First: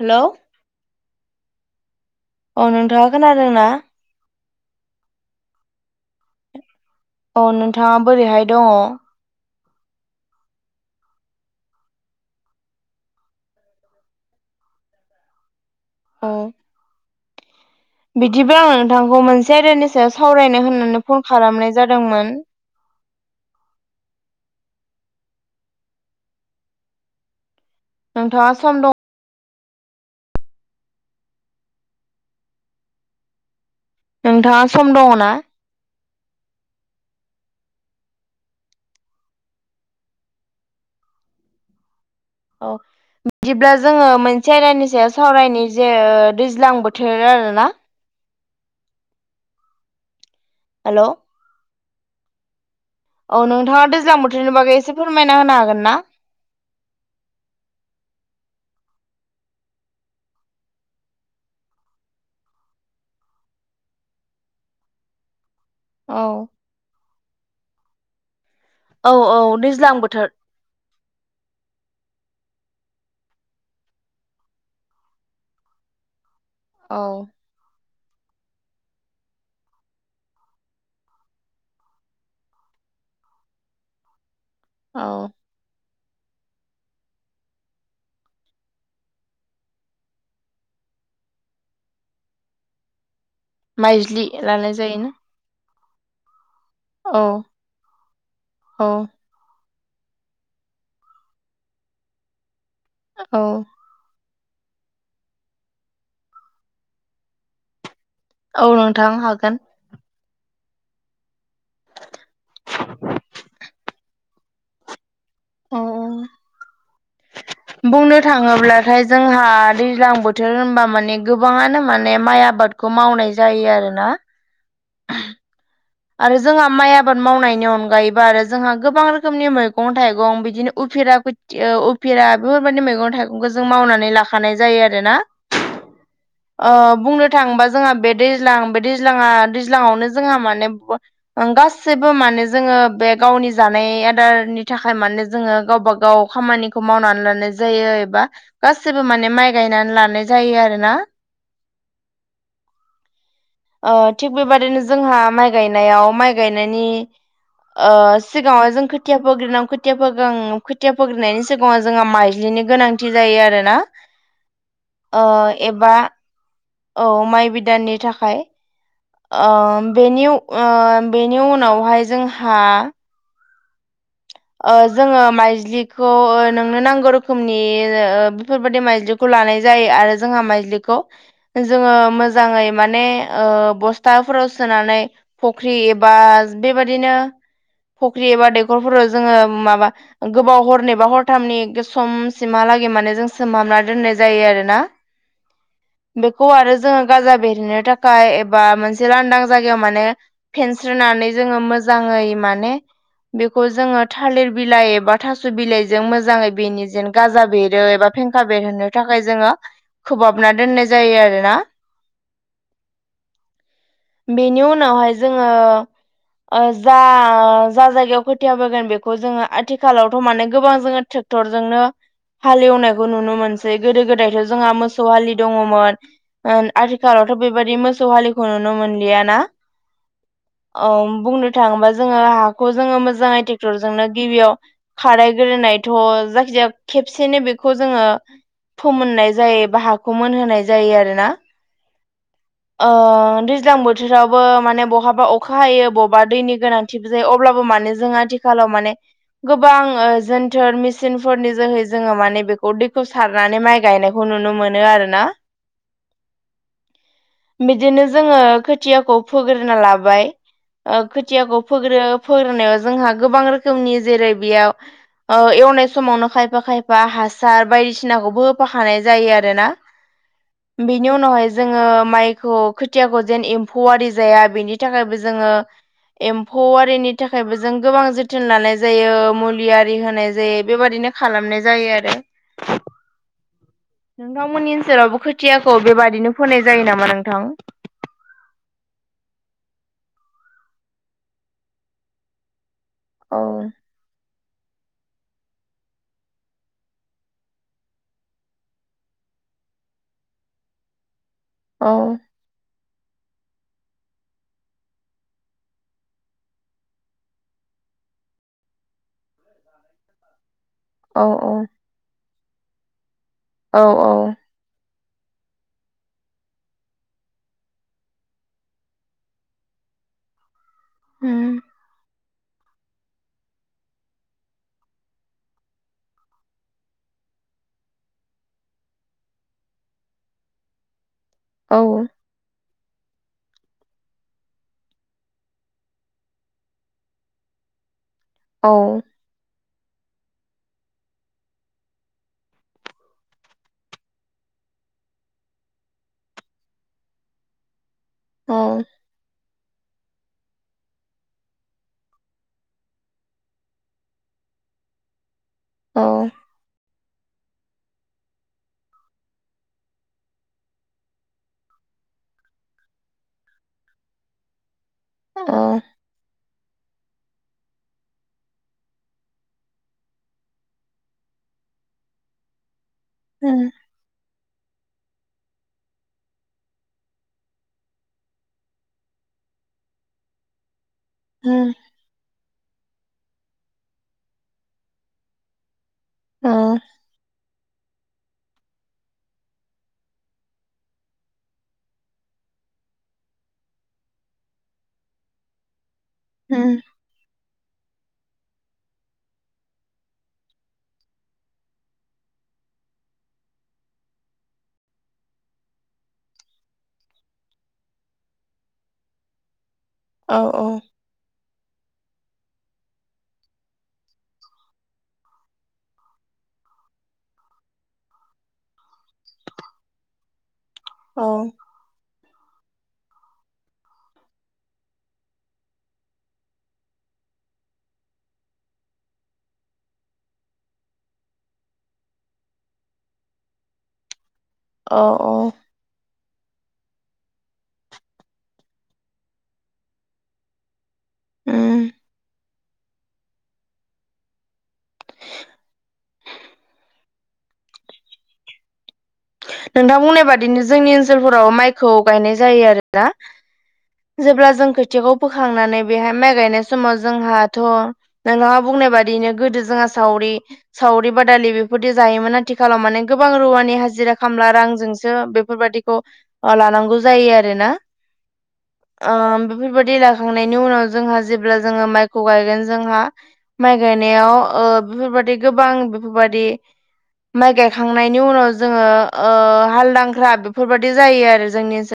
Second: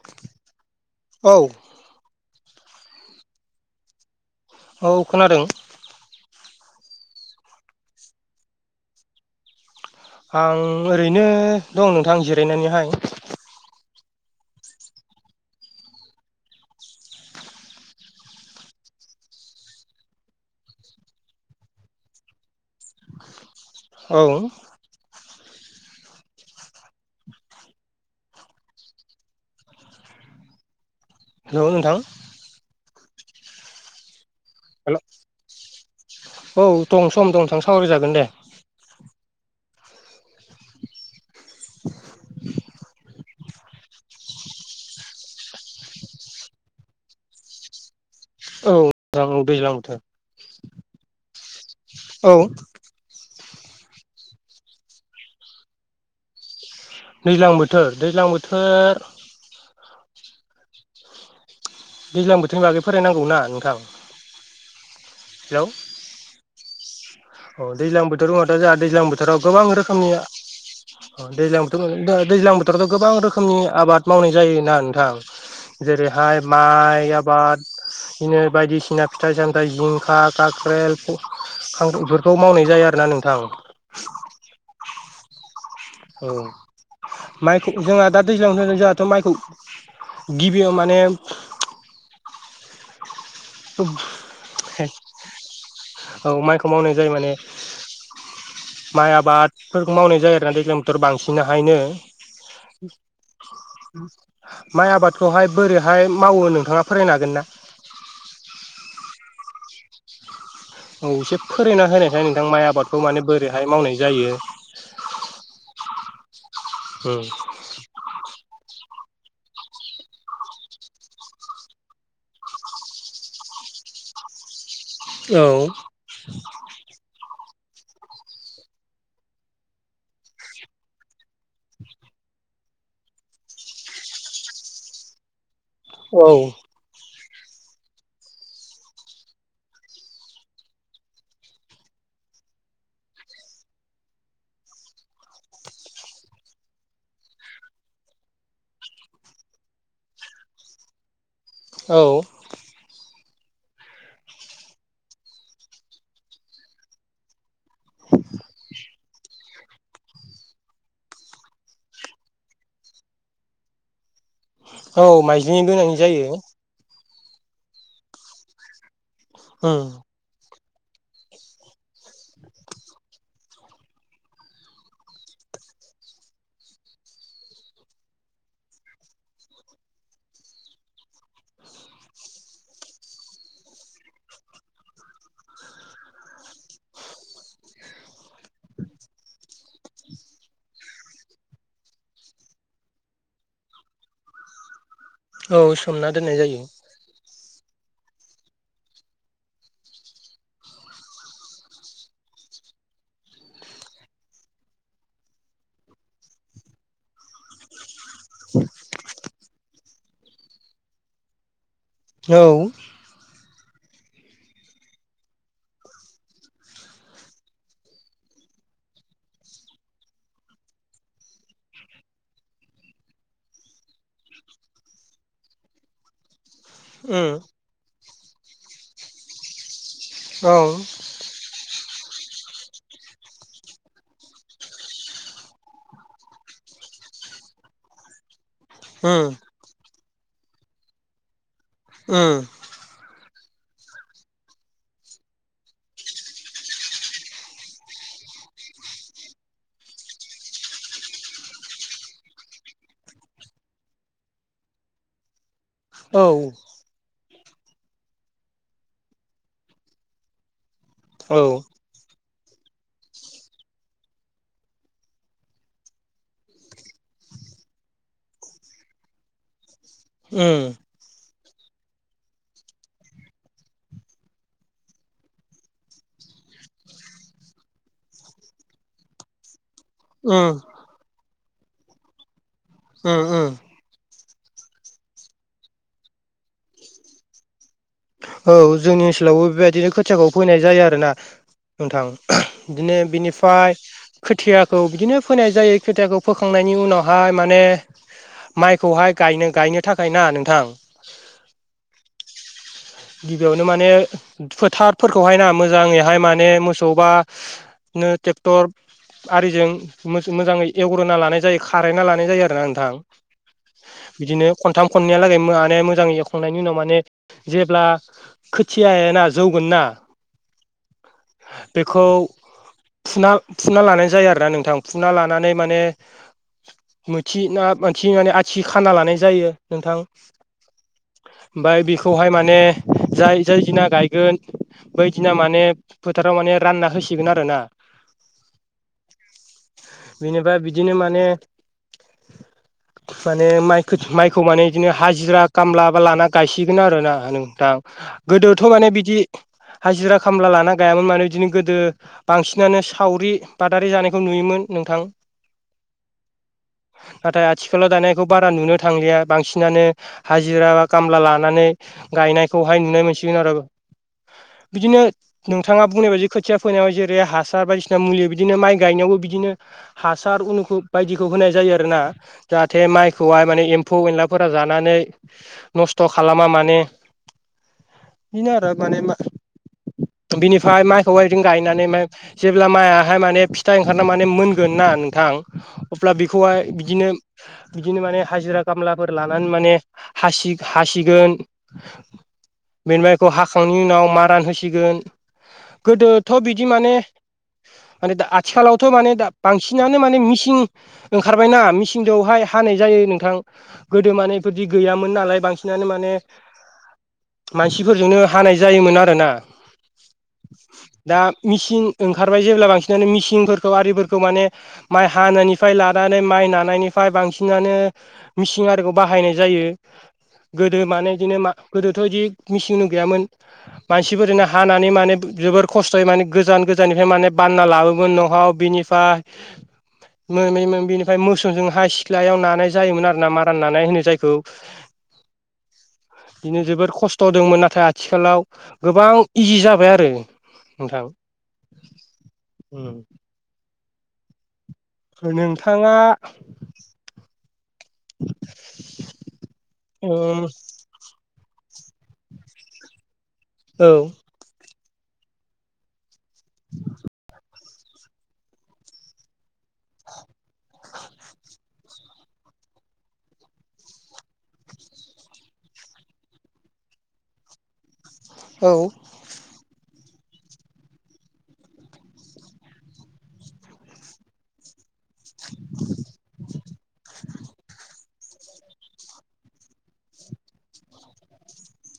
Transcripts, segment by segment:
Hello औ। अ नोंथाङा खोनादों ना? औ खोनादों। औ नोंथाङा बोरैहाय दङ? आं ओरैनो दं नोंथां जिरायनानैहाय। अ। बिदिब्ला आं नोंथांखौ मोनसे आयदानि सायाव सावरायनो होननानै फन खालामनाय जादोंमोन। औ। नोंथाङा सम दं हेल' नोंथां। नोंथाङा सम हेल' दङना? औ दं सम दं नोथां सावराय जागोन दे। [inaudible] अ। बिदिब्ला जोङो मोनसे आयदानि सायाव सावरायनि जे ओ दैज्लां बोथोर आरोना। औ रां औ दैज्लांथो हेल'। औ। औ नोंथाङा दैज्लां बोथोरनि बागै एसे फोरमायना होनो हागोन ना? दैज्लां बोथोर दैज्लां बोथोर दैज्लां बोथोरनि बागै फोरायनांगौ ना नोंथां? हेलौ। औ। अ दैज्लां बोथोर दङाथ' जोंहा दैज्लां औ बोथोराव औ गोबां दैज्लां रोखोमनि बोथोर दैज्लां बोथोर दैज्लां बोथोरावथ' गोबां रोखोमनि आबाद मावनाय जायोना नोंथां जेरैहाय औ माइ आबाद बिदिनो बायदिसिना फिथाइ सामथाइ जिंखा, खाख्रेल, खांखुर खौ मावनाय जायो आरोना नोंथां। औ। औ। माइखौ जोंहा दा दैज्लां थ जोंहाथ' माइखौ गिबियाव माने माइज्लि लानाय जायोना औ माइखौ मावनाय जायो औ माने औ माइ आबाद फोरखौ मावनाय जायो आरोना दैज्लां बोथोराव बांसिन हायनो। ओ औ। माइ आबादखौहाय बोरैहाय मावो नोंथाङा फरायनो हागोन ना? औ नोंथां हागोन। औ एसे फोरायना होनायखाय नोंथां माइ आबादखौ माने बोरैहाय मावनाय जायो। औ औ ओं। बुंनो थाङोब्लाथाय जोंहा दैज्लां बोथोर होनबा माने गोबाङानो माने माइ आबाद खौ मावनाय जायो आरो ना औ आरो जोंहा माइ आबाद मावनायनि अनगायैबो आरो जोंहा गोबां रोखोमनि मैगं थाइगं बिदिनो उफिरा उफिरा बेफोरबायदि मैगं थाइगंखौ जों मावनानै लाखानाय जायो आरो ना औ बुंनो थाङोबा जोंहा बे दैज्लां बे दैज्लाङा दैज्लाङावनो जोंहा माने गासैबो माने जोङो बे गावनि जानाय आदारनि थाखाय माने जोङो गावबा गाव खामानि खौ मावनानै लानाय जायो एबा गासैबो माने माइ गायनानै लानाय जायो आरोना औ थिग बेबादिनो जोंहा माइ गायनायाव माइ गायनायनि आ सिगाङाव जों खोथिया फोग्रोनो खोथिया फोगो खोथिया फोग्रोनायनि सिगाङाव जोंहा माइज्लिनि गोनांथि जायो आरोना औ माइज्लिनि गोनांथि एबा जायो औ माइ बिदांनि थाखाय बेनि बेनि उनावहाय जोंहा जोङो माइज्लिखौ नोंनो नांगौ रोखोमनि बेफोरबायदि माइज्लिखौ खौ लानाय जायो आरो जोंहा माइलिखौ जोङो मोजाङै माने बस्थाफोराव सोनानै फख्रि एबा बेबादिनो फख्रि एबा दैखरफोराव जोङो माबा गोबाव हरनै बा हरथामनि समसिमहालागै माने जों सोमहाबना दोननाय जायो आरो ना औ सोमना दोननाय बेखौ जायो आरो जोङो गाजा बेरहोनो थाखाय एबा मोनसे लांदां जायगायाव माने फेनस्रिनानै जोङो मोजाङै माने बेखौ जोङो थालिर बिलाइ एबा थास' बिलाइजों मोजाङै बेनि जेन गाजा बेरो एबा फेंखा बेरहोनो थाखाय जोङो खोबहाबना दोननाय जायो आरोना औ बेनि उनावहाय जोङो जा जा जायगायाव खोथिया फोगोन बेखौ बे खौ जोङो आथिखालावथ' माने गोबां जोङो ट्रेक्टरजोंनो हालेवनायखौ नुनो मोनसै गोदो गोदायथ' जोंहा मोसौ हालि दङमोन आथिखालावथ' औ बेबायाददि मोसौ हालिखौ नुनो मोनलियाना औ बुंनो थाङोबा जोङो हाखौ जोङो मोजाङै ट्रेक्टरजोंनो गिबियाव खाराय ग्रोनायथ' जायखिजाया खेबसेनो बेखौ जोङो फोमोननाय जायो बा हाखौ मोनहोनाय जायो आरोना ओम दैज्लां बोथोरावबो माने बहाबा अखा हायो बहाबा दैनि गोनांथि जायो अब्लाबो माने जों आथिखालाव माने गोबां जोनथोर मेसिनफोरनि जोहै जोङो माने बेखौ दैखौ सारनानै माइ गायनायखौ खौ नुनो मोनो आरोना। औ। बिदिनो जोङो खोथियाखौ फोग्रोना लाबाय। औ खोथियाखौ फोग्रो फोग्रोनायाव जोंहा गोबां रोखोमनि जेरै बेयाव एवनाय समावनो खायफा खायफा हासार बायदिसिनाखौबो होफाखानाय जायो आरोना ओम बेनि उनावहाय जोङो माइखौ खोथियाखौ जेन एम्फौ आरि जाया बेनि थाखायबो जोङो एम्फौ आरिनि थाखायबो जों गोबां जोथोन लानाय जायो मुलि आरि होनाय जायो बेबादिनो खालामनाय जायो आरो। ओम ओम। नोंथांमोननि ओनसोलावबो खोथियाखौ बेबादिनो फोनाय जायो नामा नोंथां। औ जोंनि ओनसोलावबो बेबायदिनो खोथियाखौ फोनाय जायो आरोना। नोंथां बिदिनो औ बिनिफाय खोथियाखौ बिदिनो फोनाय जायो खोथियाखौ फोखांनायनि उनावहाय माने माइखौहाय गायनो गायनो थाखाय ना नोंथां। औ। गिबियावनो माने फोथारफोरखौहायना मोजाङैहाय माने मोसौ बा नो ट्रेक्टर आरिजों मो-मोजाङै एवग्रोना औ लानाय जायो खारायना लानाय जायो आरोना नोंथां औ बिदिनो खनथाम खननैयालागै माने मोजाङै एवखांनायनि उनाव माने अब्ला खोथियायाना जौगोन ना बेखौ फुना फुना लानाय जायो आरोना नोंथां फुना लानानै माने मोनथि ना मोनथिनानै आथि खाना लानाय जायो नोंथां। औ ओमफाय बेखौहाय माने जाय जाय दिना गायगोन। बै दिना माने फोथाराव माने रानना होसिगोन आरो ना। औ। बिनिफ्राय बिदिनो माने माने माइ माइखौ माने बिदिनो हाजिरा खामला बा लाना गायसिगोन आरो ना। आ नोंथां गोदोथ' माने बिदि हाजिरा खामला लाना गायामोन माने बिदिनो गोदो बांसिनानो सावरि बादारि जानायखौ नुयोमोन नोंथां। अ। नाथाय आथिखालाव दानायखौ बारा नुनो थांलिया बांसिनानो हाजिरा बा खामला लानानै गायनायखौहाय नुनो मोनसिगोन आरो बिदिनो अ नोंथाङा बुंनाय बायदि खो खोथिया फोनायाव जेरै हासार बायदिसिना मुलि बिदिनो माइ गायनायावबो बिदिनो हासार उनुखुुल बायदिखौ होनाय जायो आरोना जाहाथे माइ खौहाय माने एम्फौ एनलाफोरा जानानै नस्थ' खालामा मा [inaudible] बेनो आरो माने बिनिफाय माय खौहाय जों गायनानै ओमफाय जेब्ला मायाहाय माने फिथा ओंखारना माने मोनगोन ना नोंथां अब्ला बेखौहाय बिदिनो बिदिनो माने हाजिरा खामलाफोर लानानै माने हासि हासिगोन। बेनि उनाव माइखौ हाखांनायनि उनाव मारान होसिगोन गोदो थ' बिदि माने माने दा आथिखालावथ' माने दा बांसिनानो माने मिसिन ओंखारबायना मेचिनजोंहाय हानाय जायो नोंथां। गोदो माने इफादि गैयामोन नालाय बांसिनानो माने मानसिफोरजोंनो हानाय जायोमोन आरोना औ औ दा मिसिं ओंखारबाय जेब्ला बांसिनानो मिसिंफोरखौ आरिफोरखौ माने माइ हानायनिफ्राय लानानै माइ नानायनिफ्राय बांसिनानो मिसिं आरिखौ बाहायनाय जायो गोदो माने इदिनो गोदोथ' इदि मिसिंउनु गैयामोन मानसिफोरजोंनो हानानै माने जोबोर खस्थ'यै माने गोजान गोजाननिफ्राय माने बानना लाबोमोन न'वाव बिनिफा [inaudible] मोन मोन बेनिफ्राय मोसौजों हा सिथलायाव नानाय जायोमोन आरो ना मारा नानाय होनो जायखौ औ अ बिदिनो जोबोर खस्थ' दंमोन नाथाय आथिखालाव गोबां इजि जाबाय आरो। नोंथां ओम। नोंथाङा नोंथां औ बुंनाय बादिनो जोंनि ओनसोलफोराव माइखौ गायनाय जायो आरोना। औ जेब्ला जों खोथियाखौ फोखांनानै बेहाय माइ गायनाय समाव जोंहाथ' नोंथाङा बुंनाय बादिनो गोदो जोंहा सावरि सावरि बादालि बेफोरदि जायोमोन आथिखालाव माने गोबां रुवानि हाजिरा खामला रांजोंसो बेफोरबादिखौ ओ लानांगौ जायो आरोना औ ओ बेफोरबायदि लाखांनायनि उनाव जोंहा जेब्ला जोङो माइखौ गायगोन जोंहा माइ गायनायाव ओब बेफोरबायदि गोबां बेफोरबायदि माइ गायखांनायनि उनाव जोङो ओ हालदांख्रा बेफोरबादि जायो आरो जोंनि ओनसो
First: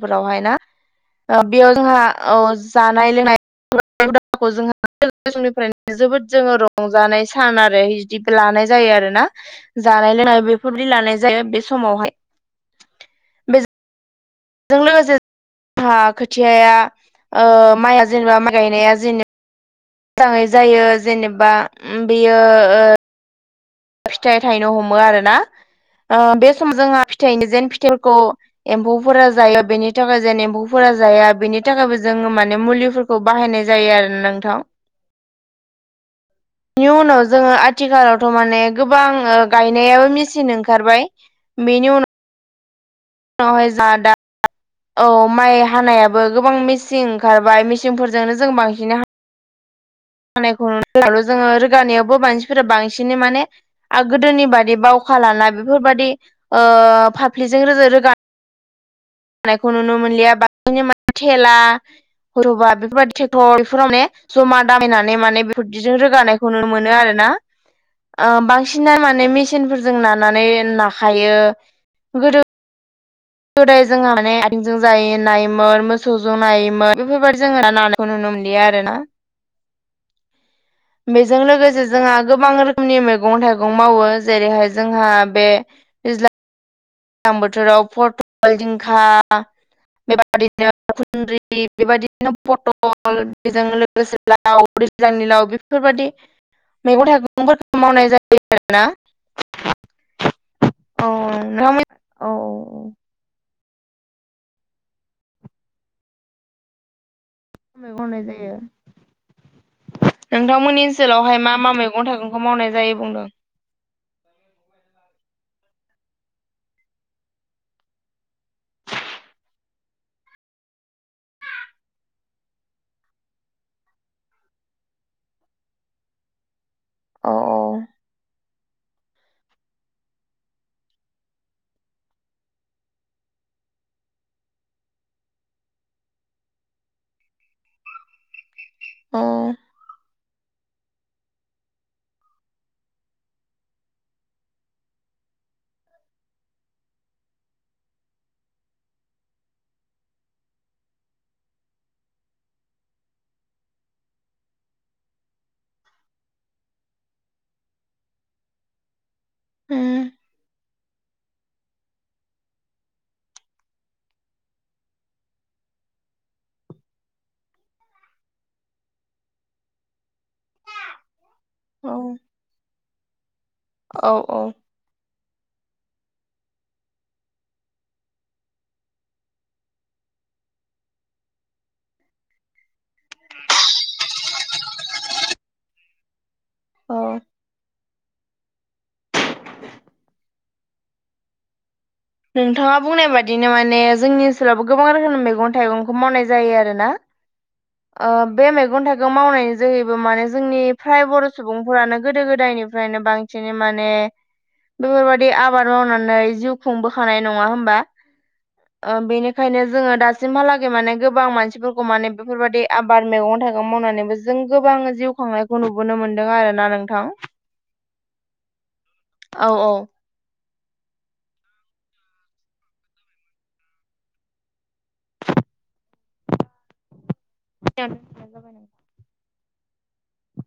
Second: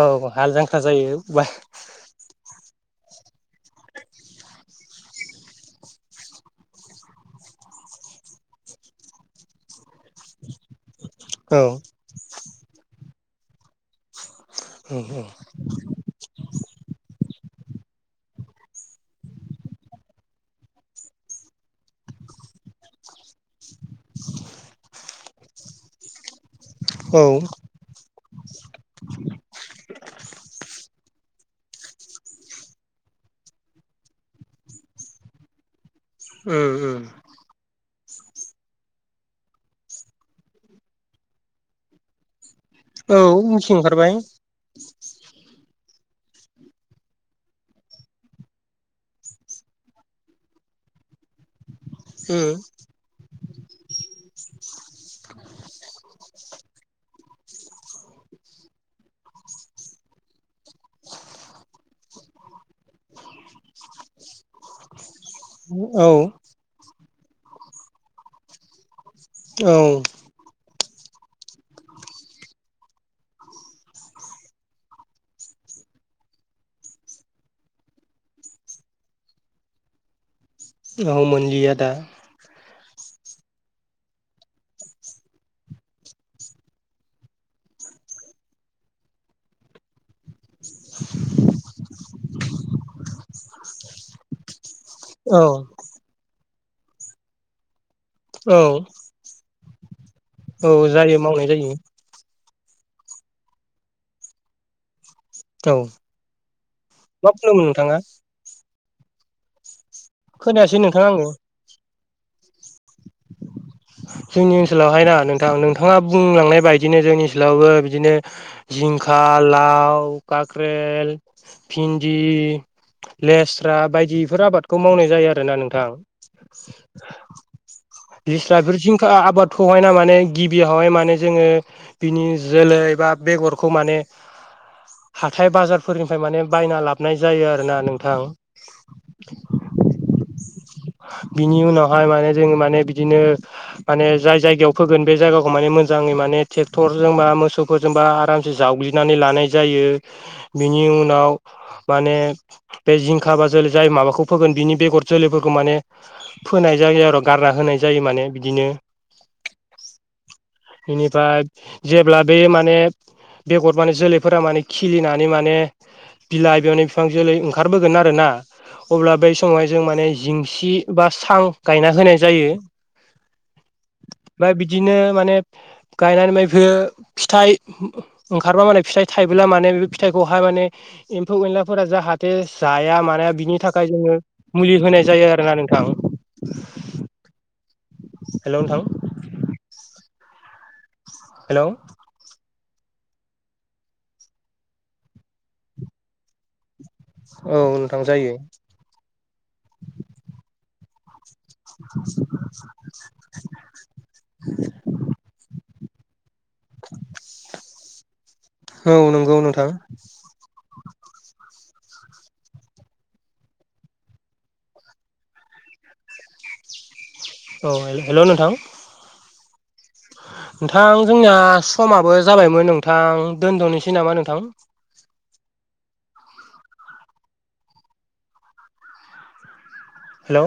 औ ना हाल जांख्रा जायो बा बेयाव जोंहा औ जानाय लोंनाय [unintelligible] जोबोद जोङो रंजानाय सान आरो जिब लानाय जायो आरो ना जानाय लोंनाय बेफोरदि लानाय जायो औ बे समावहाय जों औ लोगोसे जोंहा खोथियाया ओ माइआ जेनेबा माइ गायनाया जेनेबा मोजाङै जायो जेनेबा ओम बेयो फिथाइ थायनो हमो आरो ना ओ बे समजोंहा औ फिथाइनि जेन फिथाइफोरखौ एम्फौफोरा जायो बेनि थाखाय जेन एम्फौफोरा जाया बेनि थाखायबो जोङो माने मुलिफोर खौ बाहायनाय जायो आरोना नोंथां नि उनाव जोङो आथिखालावथ' माने गोबां ओ गायनायाबो मेसिन ओंखारबाय बेनि उनाव औ मिथिं ओंखारबाय उनावहाय [unintelligible] औ माइ हानायाबो गोबां मेसिं ओंखारबाय मेसिंफोरजोंनो जों बांसिन हा नायखौ [unintelligible] जोङो रोगानायावबो मानसिफोरा बांसिनै माने आ गोदोनि बादि बावखा लाना बेफोरबायदि ओ फाफ्लिजों रोजो रोगा नायखौ नुनो मोनलिया बा थेला रबा बे बेफोरबायदि ट्रेक्टर बेफोराव माने जमा दामायनानै माने बेफोरदिजों औ रोगानाय खौ नुनो मोनो आरोना ओ बांसिना माने औ मेसिनफोरजों ना नानै नाखायो गोदो गोदाय जोङो माने आथिंजों जाय नायोमोन मोसौजों नायोमोन बेफोरबायदि जोङो ना खौ नुनो मोनलिया आरोना औ बेजों मोनलिया लोगोसे दा जोंहा गोबां रोखोमनि मैगं थाइगं मावो जेरैहाय जोंहा बे दैज्लां बोथोराव फटल जिंखा बेबादिनो खुन्द्रि बेबायदिनो पटल बेजों मेसेंनि लाव दैज्लांनि औ लाव बेफोरबायादि मैगं थाइगंफोरखौ मावनाय जायो। आरोना औ [inaudible] औ जायो मावनाय जायो। औ औ। औ मा बुंदोंमोन मैगं नोंथाङा? मावनाय जायो। खोनायासै नोंथांमोननि नोंथां आङो ओनसोलावहाय मा मा मैगं थाइगंखौ मावनाय जायो बुंदों। जोंनि ओनसोलावहायना नोंथां नोंथाङा बुंलांनाय बायदिनो जोंनि ओनसोलावबो बिदिनो जिंखा लाव काकरेल भिन्दि लेस्रा बायदिफोर आबादखौ मावनाय जायो आरोना नोंथां [inaudible] औ अ लिस्रा बिफोर सिंखा आबादखौहायना माने गिबियावहाय माने जोङो बिनि जोलै बा बेगरखौ माने हाथाय बाजारफोरनिफ्राय माने बायना लाब नाय जायो आरोना नोंथां। औ बिनि उनावहाय माने जों माने बिदिनो माने जाय जायगायाव फोगोन बे जायगाखौ माने मोजाङै माने ट्रेक्टरजों बा मोसौ फोरजोंबा आरामसे जावग्लिनानै लानाय जायो बेनि उनाव माने बे जिंखा बा जोलै जाय माबाखौ फोगोन बिनि बेगर जोलैफोरखौ माने फोनाय जायो आरो गारना होनाय जायो माने बिदिनो। उम। बेनिफ्राय जेब्ला बे माने बेगद माने जोलैफोरा माने खिलिनानै माने बिलाइ बेयावनो बिफां जोलै ओंखारबोगोन आरो ना अब्ला बै समावहाय जों माने जिंसि बा सां औ गायना होनाय जायो। औ औ। बा बिदिनो माने गायनानै मैफोर फिथाइ ओंखारबा माने फिथाइ थाइबोब्ला माने बे फिथाइखौहाय माने एम्फौ एनलाफोरा जाहाथे जाया माया बिनि थाखाय जोङो मुलि होनाय जायो आरोना नोंथां। औ। हेलौ नोंथां। हेलौ। नोंथाङा बुंनाय बादिनो माने जोंनि ओनसोलावबो गोबां रोखोमनि मैगं थाइगंखौ मावनाय जायो आरो ना। नोंथां ओ जायो बे मैगं थाइगं मावनायनि जोहैबो माने जोंनि फ्राय बर' सुबुंफोरानो गोदो गोदायनिफ्रायनो बांसिनै माने बेफोरबादि आबाद मावनानै जिउ खुंबोखानाय नङा होमबा ओ औ नंगौ बेनिखायनो नोंथां जोङो दा दासिमहालागै माने गोबां मानसिफोरखौ माने बेफोरबायदि आबाद मैगं थाइगं मावनानैबो जों गोबां जिउ खांनाय खौ नुबोनो मोन्दों आरो ना नोंथां। औ हेल हेलौ नोंथां। औ औ। नोंथां जोंना समाबो जाबायमोन नोंथां दोनथ'नोसै नामा नोंथां। [unintelligible] हेलौ।